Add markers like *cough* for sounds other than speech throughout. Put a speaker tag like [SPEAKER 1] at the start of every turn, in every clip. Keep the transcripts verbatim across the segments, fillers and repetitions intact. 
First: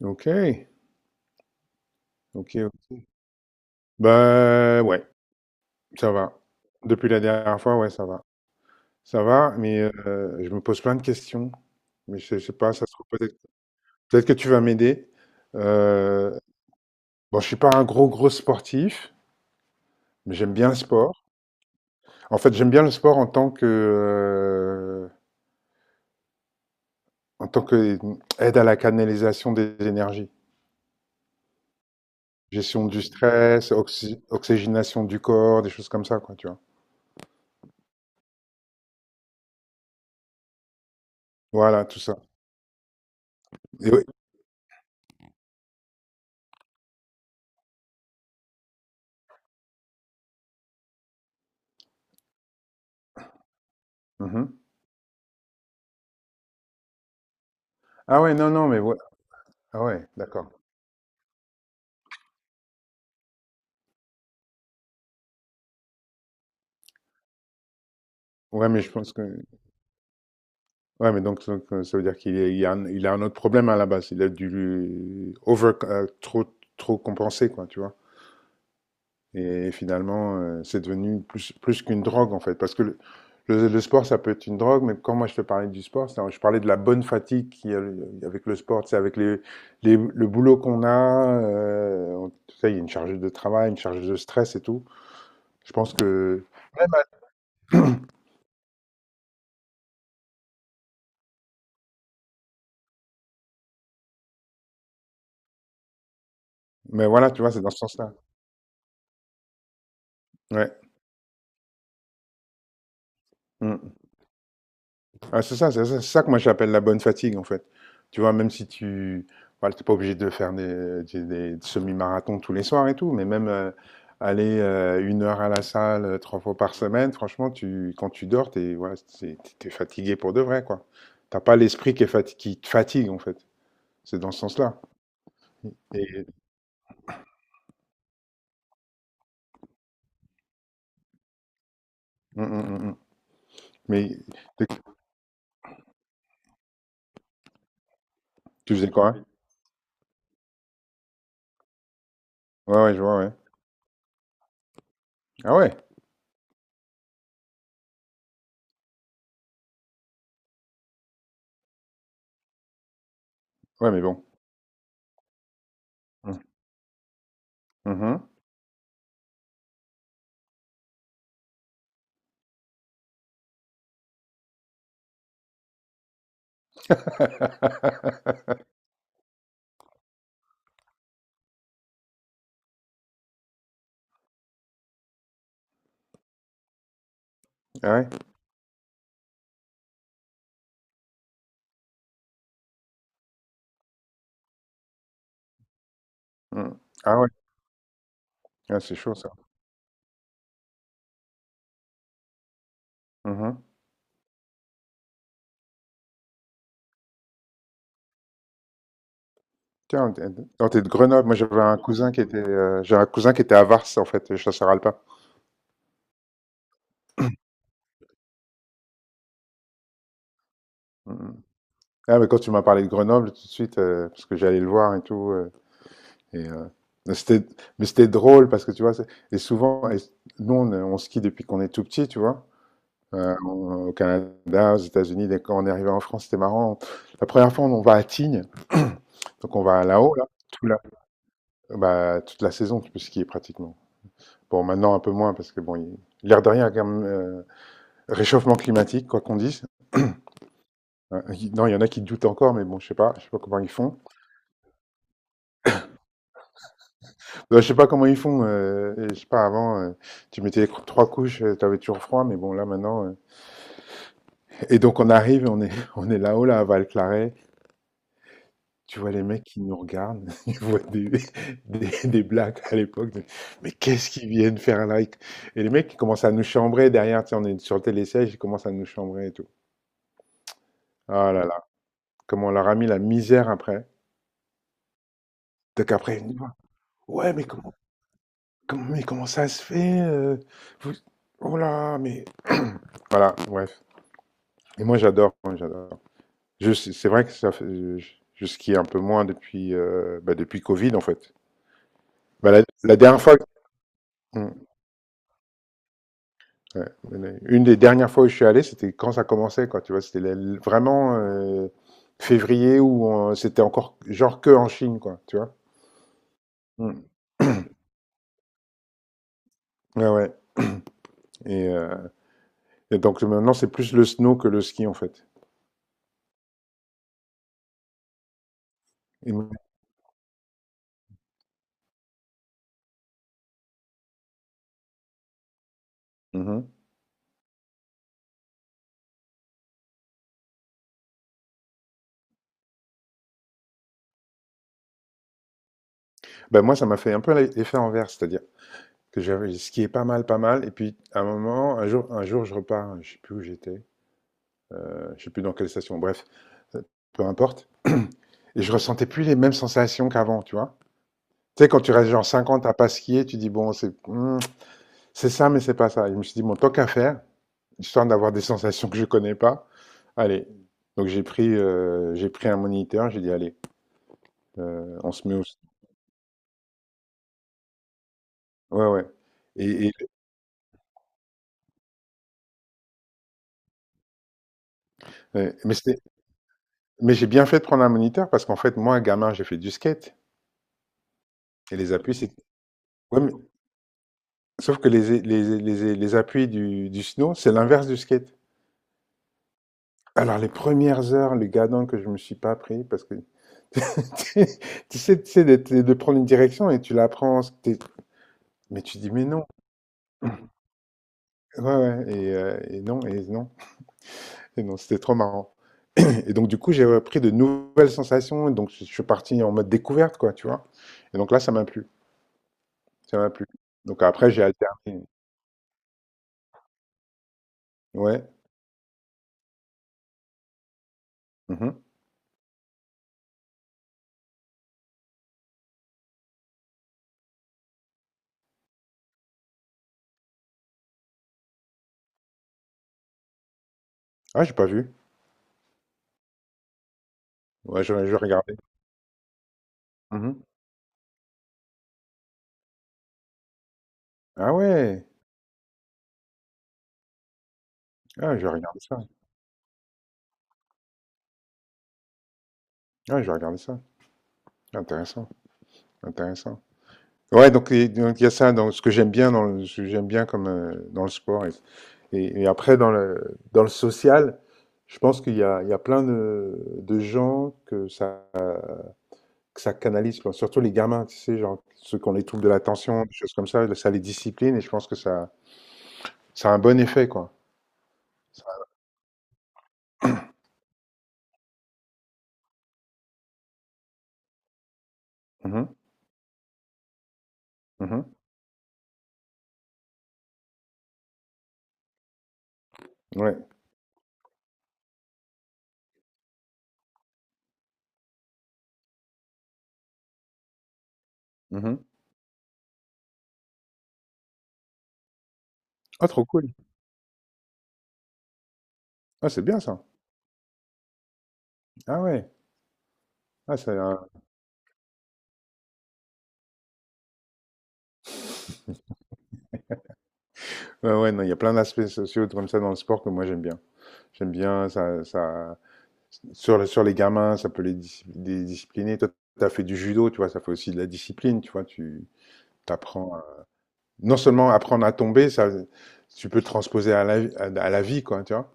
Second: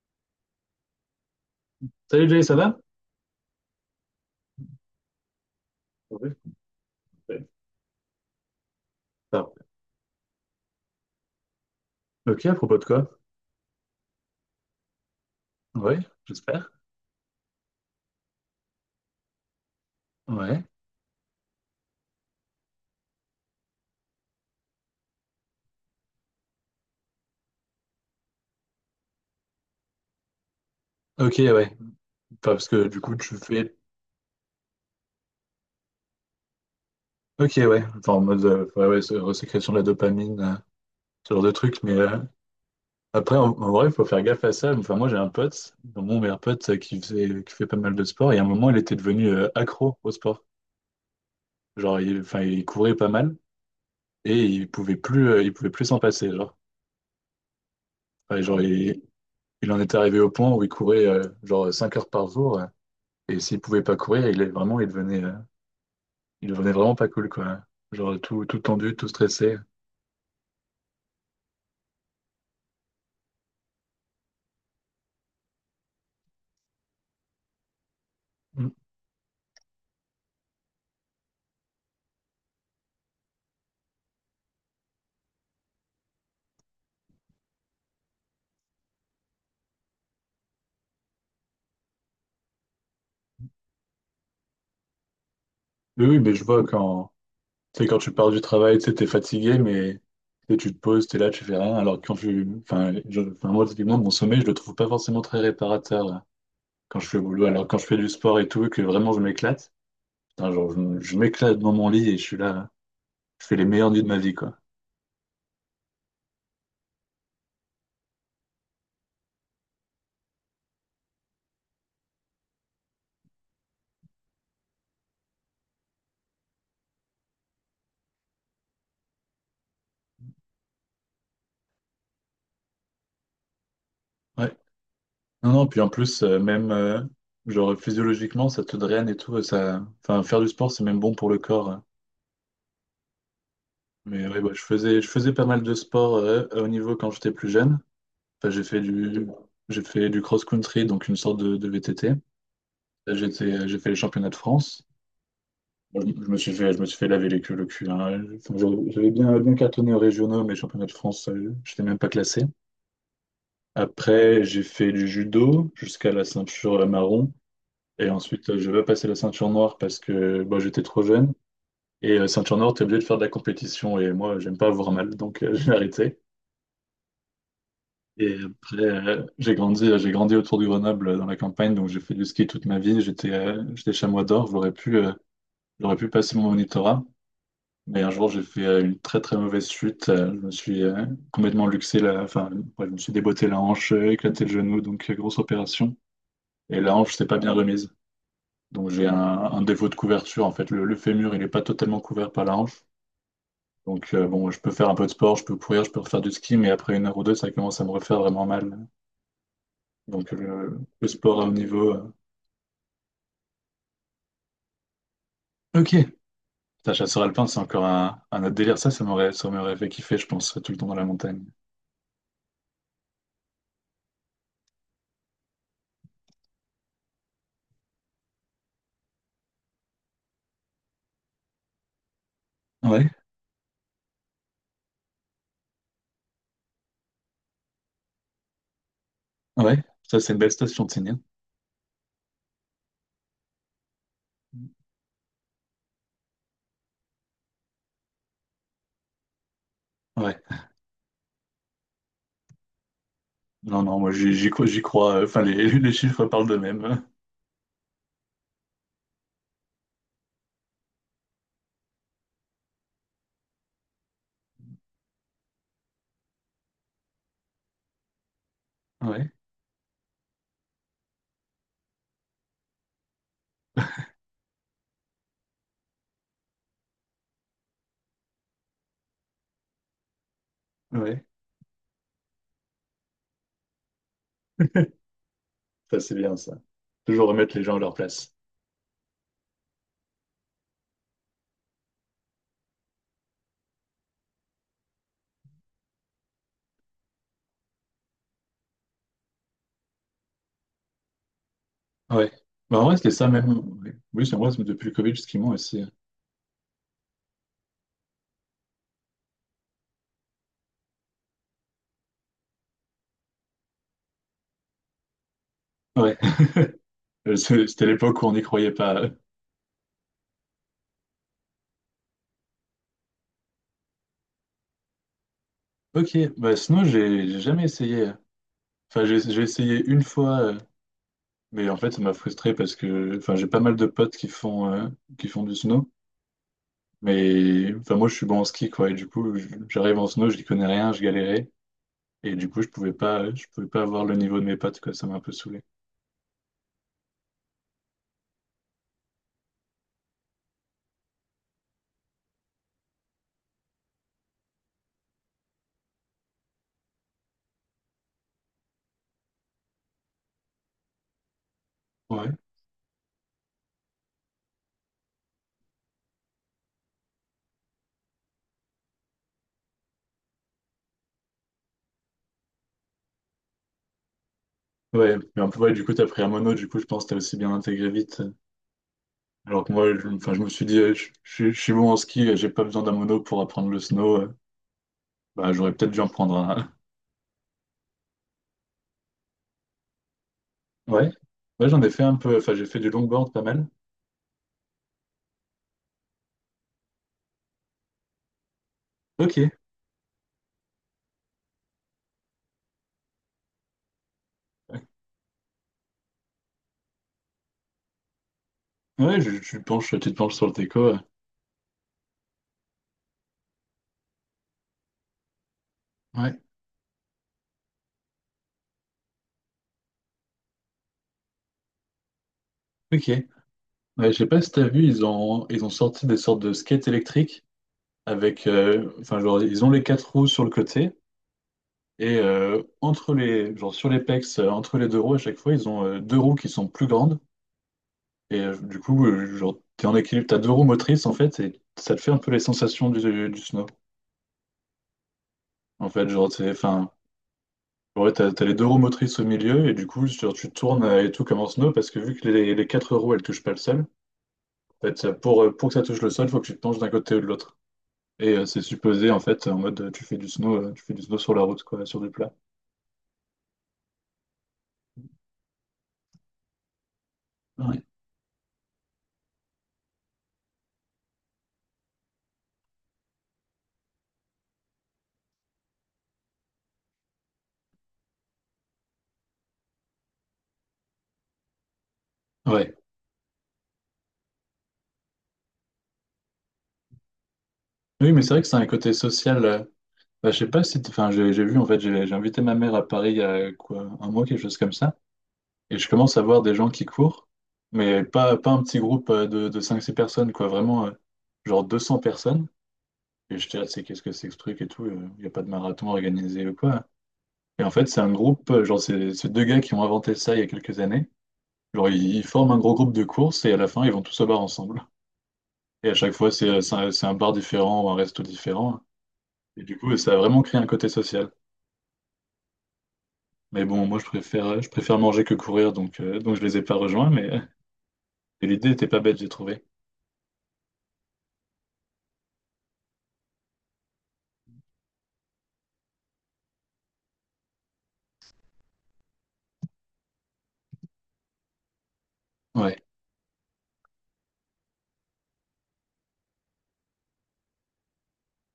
[SPEAKER 1] Ok,
[SPEAKER 2] Salut Jay,
[SPEAKER 1] ok,
[SPEAKER 2] ça va?
[SPEAKER 1] ok. Bah ouais, ça
[SPEAKER 2] Oui,
[SPEAKER 1] va. Depuis la
[SPEAKER 2] parfait.
[SPEAKER 1] dernière fois, ouais, ça va. Ça va,
[SPEAKER 2] Parfait.
[SPEAKER 1] mais euh, je me pose plein de questions. Mais je,
[SPEAKER 2] Ok,
[SPEAKER 1] je sais
[SPEAKER 2] à
[SPEAKER 1] pas,
[SPEAKER 2] propos de
[SPEAKER 1] ça se trouve
[SPEAKER 2] quoi?
[SPEAKER 1] peut-être. Peut-être que tu vas m'aider.
[SPEAKER 2] Ouais,
[SPEAKER 1] Euh,
[SPEAKER 2] j'espère.
[SPEAKER 1] bon, je suis pas un gros gros sportif, mais j'aime
[SPEAKER 2] Ouais.
[SPEAKER 1] bien le sport. En fait, j'aime bien le sport en tant que euh, en tant que aide à la canalisation des énergies,
[SPEAKER 2] Ok, ouais. Enfin, parce
[SPEAKER 1] gestion
[SPEAKER 2] que du
[SPEAKER 1] du
[SPEAKER 2] coup, tu
[SPEAKER 1] stress,
[SPEAKER 2] fais.
[SPEAKER 1] oxy- oxygénation du corps, des choses comme ça, quoi, tu vois.
[SPEAKER 2] Ok, ouais. Enfin, en mode euh, ouais, ouais, c'est resécrétion de la dopamine, euh, ce genre de truc.
[SPEAKER 1] Voilà,
[SPEAKER 2] Mais
[SPEAKER 1] tout ça.
[SPEAKER 2] euh, après, en, en vrai,
[SPEAKER 1] Et
[SPEAKER 2] il faut
[SPEAKER 1] oui.
[SPEAKER 2] faire gaffe à ça. Enfin, moi, j'ai un pote, donc mon meilleur pote, euh, qui faisait, qui fait pas mal de sport. Et à un moment, il était devenu euh, accro au sport. Genre, il, enfin, il courait pas mal et
[SPEAKER 1] Mhm.
[SPEAKER 2] il pouvait plus, euh, il pouvait plus s'en passer. Genre,
[SPEAKER 1] Ah ouais,
[SPEAKER 2] Enfin, Ah
[SPEAKER 1] non,
[SPEAKER 2] genre ouais.
[SPEAKER 1] non, mais ouais,
[SPEAKER 2] il, il en
[SPEAKER 1] ah
[SPEAKER 2] était
[SPEAKER 1] ouais,
[SPEAKER 2] arrivé au
[SPEAKER 1] d'accord.
[SPEAKER 2] point où il courait euh, genre cinq heures par jour. euh, Et s'il pouvait pas courir, il est vraiment, il devenait, euh, il devenait vraiment pas cool, quoi. Genre tout, tout
[SPEAKER 1] Ouais, mais je
[SPEAKER 2] tendu, tout
[SPEAKER 1] pense que.
[SPEAKER 2] stressé.
[SPEAKER 1] Ouais, mais donc, donc, euh, ça veut dire qu'il est- il y a un, il a un autre problème à la base. Il a dû over, euh, trop, trop compenser, quoi, tu vois.
[SPEAKER 2] Mm.
[SPEAKER 1] Et finalement, euh, c'est devenu plus, plus qu'une drogue, en fait. Parce que le, le- le sport, ça peut être une drogue, mais quand moi je te parlais du sport, c'est- je parlais de la bonne fatigue qu'il y a avec le sport, c'est avec les, les- le boulot qu'on a. euh, on- tu sais, il y a une charge de travail, une charge de stress et tout. Je pense
[SPEAKER 2] Oui, oui, mais
[SPEAKER 1] que.
[SPEAKER 2] je vois quand, tu sais, quand tu pars du travail, tu sais, t'es fatigué, mais tu sais, tu te poses, t'es là, tu fais rien. Alors que quand tu, enfin, je- enfin, moi, typiquement, mon sommeil, je le trouve pas forcément très réparateur là, quand
[SPEAKER 1] Mais
[SPEAKER 2] je fais le
[SPEAKER 1] voilà, tu
[SPEAKER 2] boulot.
[SPEAKER 1] vois, c'est
[SPEAKER 2] Alors
[SPEAKER 1] dans
[SPEAKER 2] quand
[SPEAKER 1] ce
[SPEAKER 2] je fais du
[SPEAKER 1] sens-là.
[SPEAKER 2] sport et tout, et que vraiment je m'éclate, putain, genre,
[SPEAKER 1] Ouais.
[SPEAKER 2] je, je m'éclate dans mon lit et je suis là, je fais les meilleures
[SPEAKER 1] Mmh.
[SPEAKER 2] nuits de ma vie, quoi.
[SPEAKER 1] Ah, c'est ça, c'est ça, c'est ça que moi j'appelle la bonne fatigue en fait. Tu vois, même si tu voilà, t'es pas obligé de faire des, des- des semi-marathons tous les soirs et tout, mais même euh, aller euh, une heure à la salle euh, trois fois par semaine, franchement, tu, quand tu dors, t'es voilà, c'est- t'es- t'es fatigué pour de vrai, quoi. T'as pas l'esprit qui est fati- qui te fatigue en fait. C'est dans ce
[SPEAKER 2] Ouais.
[SPEAKER 1] sens-là.
[SPEAKER 2] Non, non, puis en plus,
[SPEAKER 1] Et-
[SPEAKER 2] euh, même euh, genre physiologiquement, ça te draine et tout. Et ça... Enfin, faire du sport, c'est même bon pour le corps, hein.
[SPEAKER 1] Mm, mm, mm, mm. Mais
[SPEAKER 2] Mais ouais, bah, je
[SPEAKER 1] t'es-
[SPEAKER 2] faisais, je faisais pas mal de sport euh, à haut niveau quand j'étais plus jeune. Enfin, j'ai
[SPEAKER 1] tu
[SPEAKER 2] fait
[SPEAKER 1] faisais quoi, hein?
[SPEAKER 2] du, j'ai fait du cross-country, donc une sorte de, de V T T.
[SPEAKER 1] Ouais, ouais, je vois, ouais.
[SPEAKER 2] J'étais, euh, j'ai fait les championnats de France.
[SPEAKER 1] Ah ouais,
[SPEAKER 2] Bon, Je, je me suis fait, je me suis fait laver les culs, le cul, hein. Enfin, j'avais j'avais bien, bien cartonné aux régionaux, mais championnats de France, je j'étais même pas classé.
[SPEAKER 1] ouais, mais bon.
[SPEAKER 2] Après, j'ai fait du judo jusqu'à la
[SPEAKER 1] Mm.
[SPEAKER 2] ceinture marron. Et
[SPEAKER 1] Mhm.
[SPEAKER 2] ensuite, je veux passer la ceinture noire parce que bah, j'étais trop jeune. Et euh, ceinture noire, t'es obligé de faire de la compétition. Et moi, j'aime pas avoir mal, donc euh, *laughs* j'ai arrêté. Et après,
[SPEAKER 1] *laughs*
[SPEAKER 2] euh, j'ai grandi, j'ai grandi autour de Grenoble, euh, dans la campagne, donc j'ai fait du ski toute ma vie. J'étais euh, j'étais chamois d'or, j'aurais pu, euh, j'aurais pu passer mon monitorat.
[SPEAKER 1] Ah
[SPEAKER 2] Mais
[SPEAKER 1] ouais,
[SPEAKER 2] un jour, j'ai fait euh, une très très mauvaise chute. Euh, je me suis euh, complètement luxé, la... enfin, ouais, je me suis déboîté la hanche, euh, éclaté le genou, donc euh, grosse opération.
[SPEAKER 1] mm.
[SPEAKER 2] Et la hanche,
[SPEAKER 1] Ah
[SPEAKER 2] c'est
[SPEAKER 1] ouais,
[SPEAKER 2] pas bien remise.
[SPEAKER 1] ah,
[SPEAKER 2] Donc
[SPEAKER 1] c'est
[SPEAKER 2] j'ai un,
[SPEAKER 1] chaud ça.
[SPEAKER 2] un défaut de couverture en fait. Le, le fémur, il n'est pas totalement couvert par la hanche.
[SPEAKER 1] Mhm.
[SPEAKER 2] Donc euh, bon, je peux faire un peu de sport, je peux courir, je peux refaire du ski, mais après une heure ou deux, ça commence à me refaire vraiment mal.
[SPEAKER 1] Tiens, t'es
[SPEAKER 2] Donc
[SPEAKER 1] oh,
[SPEAKER 2] le,
[SPEAKER 1] t'es de
[SPEAKER 2] le
[SPEAKER 1] Grenoble. Moi,
[SPEAKER 2] sport à haut
[SPEAKER 1] j'avais un
[SPEAKER 2] niveau.
[SPEAKER 1] cousin
[SPEAKER 2] euh,
[SPEAKER 1] qui était, euh, j'ai un cousin qui était à Vars, en fait, chasseur alpin.
[SPEAKER 2] Ok, ta chasseur alpin, c'est encore un, un autre délire. Ça, ça m'aurait, ça m'aurait fait kiffer, je pense, tout le temps dans la
[SPEAKER 1] Mhm.
[SPEAKER 2] montagne.
[SPEAKER 1] Ah, mais quand tu m'as parlé de Grenoble, tout de suite, euh, parce que j'allais le voir et tout. euh, et euh, mais c'était, mais c'était drôle parce que tu vois, c'est- et souvent, et nous, on, on skie depuis qu'on est tout petit, tu vois.
[SPEAKER 2] Ouais,
[SPEAKER 1] Euh, on- au Canada, aux États-Unis, dès qu'on est arrivé en France, c'était marrant. La première fois, on, on va à Tignes, donc on
[SPEAKER 2] ouais.
[SPEAKER 1] va là-haut,
[SPEAKER 2] Ça,
[SPEAKER 1] là,
[SPEAKER 2] c'est une belle
[SPEAKER 1] tout là.
[SPEAKER 2] station de Sénien.
[SPEAKER 1] Bah, toute la saison, tu peux skier pratiquement. Bon, maintenant un peu moins parce que bon, il- l'air de rien, quand même. euh, Réchauffement climatique, quoi qu'on dise.
[SPEAKER 2] Ouais.
[SPEAKER 1] Euh, il- non, il y en a qui doutent encore, mais bon, je sais pas, je sais pas comment ils
[SPEAKER 2] Non,
[SPEAKER 1] font.
[SPEAKER 2] non, moi j'y j'y crois, j'y crois, euh, enfin, les, *laughs* les chiffres parlent d'eux-mêmes.
[SPEAKER 1] Euh, je sais pas comment ils font. euh, et je sais pas, avant, euh, tu mettais cro- trois couches, tu avais toujours froid, mais bon, là maintenant. Euh. Et donc on arrive, on est, *laughs* on est là-haut, là, à Val-Claret. Tu vois les
[SPEAKER 2] Ouais,
[SPEAKER 1] mecs qui nous regardent, *laughs* ils voient des, des, des blagues à l'époque. De, Mais qu'est-ce qu'ils viennent faire là? Ils- Et les mecs, qui commencent à nous chambrer derrière, tu sais, on est sur le télésiège, ils commencent à nous chambrer et tout.
[SPEAKER 2] ouais.
[SPEAKER 1] Ah là là, comment on leur a mis la misère après. Donc
[SPEAKER 2] Ça, c'est
[SPEAKER 1] après, ils nous
[SPEAKER 2] bien
[SPEAKER 1] disent,
[SPEAKER 2] ça. Toujours
[SPEAKER 1] ouais, mais
[SPEAKER 2] remettre les
[SPEAKER 1] comment,
[SPEAKER 2] gens à leur place.
[SPEAKER 1] Comment- mais comment ça se fait euh, vous- oh là, mais. Voilà, bref. Et moi, j'adore, moi, j'adore. Je- C'est c'est vrai que ça fait. Je, je skie un peu moins depuis, euh, bah, depuis Covid, en fait.
[SPEAKER 2] Ouais.
[SPEAKER 1] Bah, la,
[SPEAKER 2] Bah, en vrai,
[SPEAKER 1] la
[SPEAKER 2] c'était
[SPEAKER 1] dernière
[SPEAKER 2] ça
[SPEAKER 1] fois.
[SPEAKER 2] même. Ouais. Oui, c'est en
[SPEAKER 1] Hmm,
[SPEAKER 2] vrai, c'est depuis le Covid, justement, aussi.
[SPEAKER 1] ouais. Une des dernières fois où je suis allé, c'était quand ça commençait, quoi. Tu vois, c'était la- vraiment euh, février où on- c'était encore genre que en Chine, quoi. Tu vois?
[SPEAKER 2] Ouais. *laughs*
[SPEAKER 1] Hmm.
[SPEAKER 2] Euh, c'est-
[SPEAKER 1] *clears throat*
[SPEAKER 2] c'était l'époque où on n'y croyait pas.
[SPEAKER 1] Ouais, ouais. Et, euh, et donc maintenant, c'est plus le snow que le ski, en fait.
[SPEAKER 2] Ok, bah sinon, j'ai j'ai jamais essayé, hein. Enfin, j'ai
[SPEAKER 1] Et-
[SPEAKER 2] j'ai essayé une fois, euh, mais en fait, ça m'a frustré parce que enfin, j'ai pas mal de potes qui font, euh, qui font du snow.
[SPEAKER 1] Mhm.
[SPEAKER 2] Mais enfin, moi, je suis bon en ski, quoi. Et du coup, je- j'arrive en snow, je n'y connais rien, je galérais. Et du coup, je pouvais pas, je pouvais pas avoir le niveau de mes potes, quoi. Ça m'a un peu saoulé.
[SPEAKER 1] Bah, moi, ça m'a fait un peu l'effet envers, c'est-à-dire que j'avais skié pas mal, pas mal. Et puis, à un moment, un jour, un jour je repars, je sais plus où j'étais, euh, je sais plus dans quelle station, bref, euh, peu importe. Et je ressentais plus les mêmes sensations qu'avant, tu vois. Tu sais, quand tu restes genre
[SPEAKER 2] Ouais.
[SPEAKER 1] cinquante à pas skier, tu dis, bon, c'est hmm, c'est ça, mais c'est pas ça. Et je me suis dit, bon, tant qu'à faire, histoire d'avoir des sensations que je connais pas, allez. Donc, j'ai pris, euh, j'ai pris un moniteur, j'ai dit, allez, euh, on
[SPEAKER 2] Ouais.
[SPEAKER 1] se met
[SPEAKER 2] Mais
[SPEAKER 1] au.
[SPEAKER 2] un peu, ouais, du coup, t'as pris un mono, du coup, je pense que t'as aussi bien intégré vite.
[SPEAKER 1] Ouais, ouais.
[SPEAKER 2] Alors que
[SPEAKER 1] Et, et-
[SPEAKER 2] moi, je, enfin, je me suis dit, euh, je, je- je suis bon en ski, euh, j'ai pas besoin d'un mono pour apprendre le snow. euh, Bah,
[SPEAKER 1] ouais.
[SPEAKER 2] j'aurais
[SPEAKER 1] Mais,
[SPEAKER 2] peut-être
[SPEAKER 1] c'était-
[SPEAKER 2] dû en prendre un. *laughs*
[SPEAKER 1] mais j'ai bien fait de prendre un moniteur parce qu'en fait, moi, gamin, j'ai fait du skate.
[SPEAKER 2] Ouais, ouais,
[SPEAKER 1] Et
[SPEAKER 2] j'en ai
[SPEAKER 1] les
[SPEAKER 2] fait
[SPEAKER 1] appuis,
[SPEAKER 2] un
[SPEAKER 1] c'est.
[SPEAKER 2] peu. Enfin, j'ai fait du longboard pas mal.
[SPEAKER 1] Sauf que les, les, les, les appuis du, du snow, c'est l'inverse du skate.
[SPEAKER 2] Ok.
[SPEAKER 1] Alors, les premières heures, le gadon que je me suis pas pris, parce que *laughs* tu sais, tu sais de, de prendre une direction et tu la prends, t'es- mais tu dis,
[SPEAKER 2] Ouais,
[SPEAKER 1] mais
[SPEAKER 2] je,
[SPEAKER 1] non,
[SPEAKER 2] je penche, tu te penches sur le déco. Euh.
[SPEAKER 1] ouais, ouais, et, euh, et non, et non, et non, c'était trop marrant. *clears throat* Et
[SPEAKER 2] Ouais,
[SPEAKER 1] donc, du coup, j'ai repris de nouvelles sensations, et donc je je suis parti en mode découverte, quoi, tu vois. Et donc là, ça m'a plu,
[SPEAKER 2] ok.
[SPEAKER 1] ça m'a plu.
[SPEAKER 2] Ouais,
[SPEAKER 1] Donc
[SPEAKER 2] je sais
[SPEAKER 1] après,
[SPEAKER 2] pas
[SPEAKER 1] j'ai
[SPEAKER 2] si t'as vu,
[SPEAKER 1] alterné.
[SPEAKER 2] ils ont, ils ont sorti des sortes de skates électriques
[SPEAKER 1] Ouais.
[SPEAKER 2] avec, euh, enfin, genre, ils ont les quatre roues sur le côté
[SPEAKER 1] Mhm.
[SPEAKER 2] et euh, entre les, genre, sur les pecs, euh, entre les deux roues à chaque fois, ils ont euh, deux roues qui sont plus grandes. Et euh, du coup, euh, genre, t'es en équilibre, t'as deux roues motrices en fait, et ça te fait un peu les sensations du, du snow.
[SPEAKER 1] Ah, j'ai pas vu.
[SPEAKER 2] En fait, genre, c'est, enfin,
[SPEAKER 1] Ouais, je,
[SPEAKER 2] ouais,
[SPEAKER 1] je
[SPEAKER 2] t'as, t'as les
[SPEAKER 1] regardais.
[SPEAKER 2] deux roues motrices au milieu, et du coup, genre,
[SPEAKER 1] Mhm.
[SPEAKER 2] tu tournes euh, et tout comme en snow, parce que vu que les, les quatre roues, elles touchent pas le sol,
[SPEAKER 1] Ah
[SPEAKER 2] en fait,
[SPEAKER 1] ouais.
[SPEAKER 2] euh, pour, euh, pour que ça touche le sol, faut que tu te penches d'un côté ou de l'autre. Et
[SPEAKER 1] Ah, je
[SPEAKER 2] euh,
[SPEAKER 1] vais
[SPEAKER 2] c'est
[SPEAKER 1] regarder ça.
[SPEAKER 2] supposé, en fait, en mode, euh, tu fais du snow, euh, tu fais du snow sur la route, quoi, sur du plat.
[SPEAKER 1] Ah, je vais regarder ça. Intéressant, intéressant. Ouais, donc
[SPEAKER 2] Ouais.
[SPEAKER 1] et- donc, il y a ça dans ce que j'aime bien dans le, ce que j'aime bien comme euh, dans le sport et, et- et après dans le dans le social, je pense qu'il y a il y a plein de, de gens que ça que ça canalise quoi. Surtout les gamins, tu sais, genre ceux qui ont les troubles de
[SPEAKER 2] Ouais.
[SPEAKER 1] l'attention, des choses comme ça, ça les discipline et je pense que ça ça a un bon effet quoi.
[SPEAKER 2] Oui, mais c'est vrai
[SPEAKER 1] Ça-
[SPEAKER 2] que c'est un côté social. Euh, bah, je sais pas si, t'- enfin, j'ai j'ai vu, en fait, j'ai j'ai invité ma mère à Paris il y a, quoi, un mois, quelque chose comme ça.
[SPEAKER 1] Mhm,
[SPEAKER 2] Et je commence à voir des gens qui courent, mais
[SPEAKER 1] mhm,
[SPEAKER 2] pas, pas un petit groupe euh, de, de cinq six personnes, quoi, vraiment euh, genre deux cents personnes.
[SPEAKER 1] ouais.
[SPEAKER 2] Et je dis, ah, c'est qu'est-ce que c'est que ce truc et tout, il n'y a pas de marathon organisé ou quoi. Et en fait, c'est un groupe, euh, genre, c'est c'est deux gars qui ont inventé ça il y a quelques années.
[SPEAKER 1] Mhm.
[SPEAKER 2] Genre, ils, ils forment un gros groupe de course et à la fin, ils vont tous au bar ensemble. Et à
[SPEAKER 1] Ah,
[SPEAKER 2] chaque
[SPEAKER 1] trop
[SPEAKER 2] fois, c'est
[SPEAKER 1] cool.
[SPEAKER 2] euh, c'est un, c'est un bar différent ou un resto différent.
[SPEAKER 1] Ah, c'est bien
[SPEAKER 2] Et du
[SPEAKER 1] ça.
[SPEAKER 2] coup, ça a vraiment créé un côté social.
[SPEAKER 1] Ah ouais. Ah,
[SPEAKER 2] Mais
[SPEAKER 1] c'est
[SPEAKER 2] bon, moi, je
[SPEAKER 1] un-
[SPEAKER 2] préfère, je préfère manger que courir, donc, euh, donc je les ai pas rejoints, mais euh, l'idée était pas bête, j'ai trouvé.
[SPEAKER 1] ouais, ouais, non, il y a plein d'aspects sociaux comme ça dans le sport que moi j'aime bien. J'aime bien ça, ça sur, le- sur les gamins, ça peut les, dis- les discipliner. Toi, tu as fait du judo, tu vois, ça fait aussi de la discipline, tu vois, tu
[SPEAKER 2] Ouais.
[SPEAKER 1] t'apprends à- non seulement apprendre à tomber, ça tu peux transposer à la, à, à la vie quoi, tu vois.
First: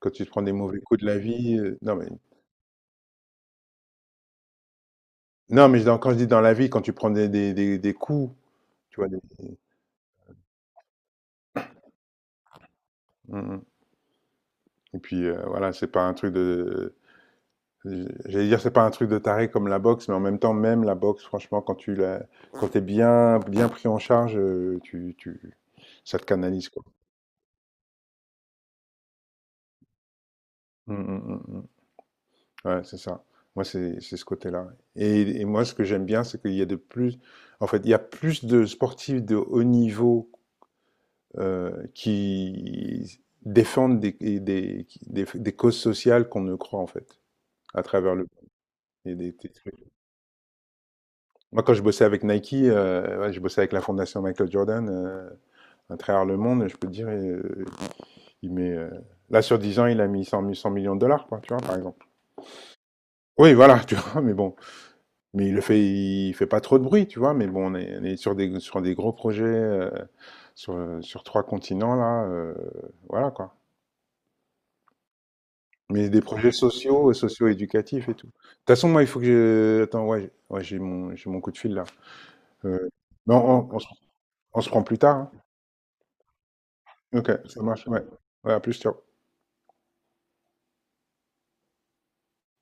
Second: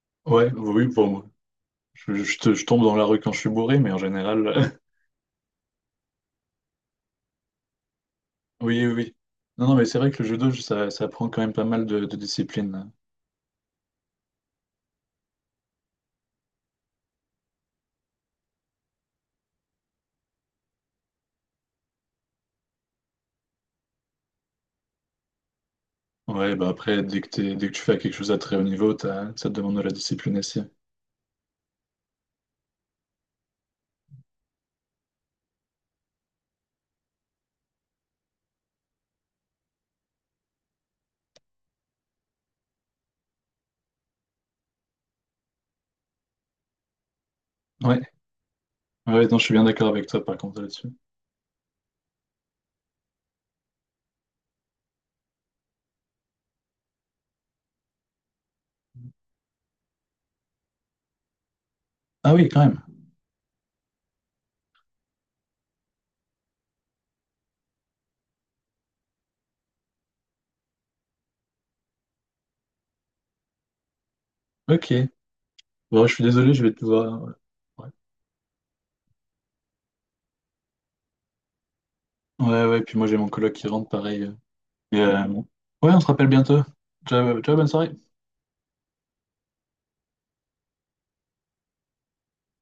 [SPEAKER 1] Quand tu te prends
[SPEAKER 2] Ouais,
[SPEAKER 1] des mauvais
[SPEAKER 2] oui,
[SPEAKER 1] coups
[SPEAKER 2] pour
[SPEAKER 1] de la
[SPEAKER 2] moi.
[SPEAKER 1] vie, euh, non mais
[SPEAKER 2] Je, je te- je tombe dans la rue quand je suis bourré, mais en général, euh,
[SPEAKER 1] non mais dans- quand je dis dans la vie, quand tu prends des, des, des, des coups,
[SPEAKER 2] *laughs* oui, oui,
[SPEAKER 1] tu vois
[SPEAKER 2] oui.
[SPEAKER 1] des-
[SPEAKER 2] Non, non, mais c'est vrai que le judo, ça, ça prend quand même pas mal de, de discipline.
[SPEAKER 1] mm, mm. Et puis euh, voilà, c'est pas un truc de j'allais dire, c'est pas un truc de taré comme la boxe, mais en même temps, même la boxe, franchement, quand tu la, quand t'es bien, bien pris en charge, euh, tu, tu, ça te
[SPEAKER 2] Ouais, bah
[SPEAKER 1] canalise, quoi.
[SPEAKER 2] après, dès que t'es- dès que tu fais quelque chose à très haut niveau, t'as- ça te demande de la discipline aussi.
[SPEAKER 1] Mm, mm, mm, mm. Ouais, c'est ça. Moi, c'est, c'est ce côté-là. Et, et moi, ce que j'aime bien, c'est qu'il y a de plus, en fait, il y a plus de sportifs de haut niveau euh, qui défendent des, et des, qui- des, des causes sociales qu'on ne croit, en fait, à
[SPEAKER 2] Ouais,
[SPEAKER 1] travers le, et
[SPEAKER 2] ouais,
[SPEAKER 1] des,
[SPEAKER 2] non, je
[SPEAKER 1] des
[SPEAKER 2] suis bien
[SPEAKER 1] trucs.
[SPEAKER 2] d'accord avec toi par contre là-dessus.
[SPEAKER 1] Moi, quand je bossais avec Nike, euh, ouais, je bossais avec la fondation Michael Jordan. euh, à travers le monde, je peux te dire, euh, il met. Euh, là, sur dix ans, il a mis cent, cent millions de dollars, quoi, tu vois, par exemple.
[SPEAKER 2] Ah oui, quand même.
[SPEAKER 1] Oui, voilà, *laughs* tu vois, mais bon. Mais il le fait, il fait pas trop de bruit, tu vois, mais bon, on est, on est sur, des, sur des gros projets, euh, sur, sur trois continents, là, euh, voilà, quoi.
[SPEAKER 2] Ok. Bon,
[SPEAKER 1] Mais
[SPEAKER 2] je
[SPEAKER 1] des
[SPEAKER 2] suis
[SPEAKER 1] projets
[SPEAKER 2] désolé, je vais
[SPEAKER 1] sociaux, euh,
[SPEAKER 2] devoir. Ouais,
[SPEAKER 1] socio-éducatifs et tout. De toute façon, moi, il faut que je. Attends, ouais, ouais, j'ai mon, j'ai mon coup de fil, là.
[SPEAKER 2] ouais, ouais,
[SPEAKER 1] Euh,
[SPEAKER 2] puis moi j'ai mon
[SPEAKER 1] mais
[SPEAKER 2] coloc
[SPEAKER 1] on,
[SPEAKER 2] qui
[SPEAKER 1] on- on se
[SPEAKER 2] rentre pareil.
[SPEAKER 1] on se prend plus
[SPEAKER 2] Et,
[SPEAKER 1] tard,
[SPEAKER 2] euh,
[SPEAKER 1] hein.
[SPEAKER 2] bon. Ouais, on se rappelle bientôt.
[SPEAKER 1] Ok,
[SPEAKER 2] Ciao, ciao,
[SPEAKER 1] ça
[SPEAKER 2] bonne
[SPEAKER 1] marche,
[SPEAKER 2] soirée.
[SPEAKER 1] ouais. Ouais, à plus, ciao.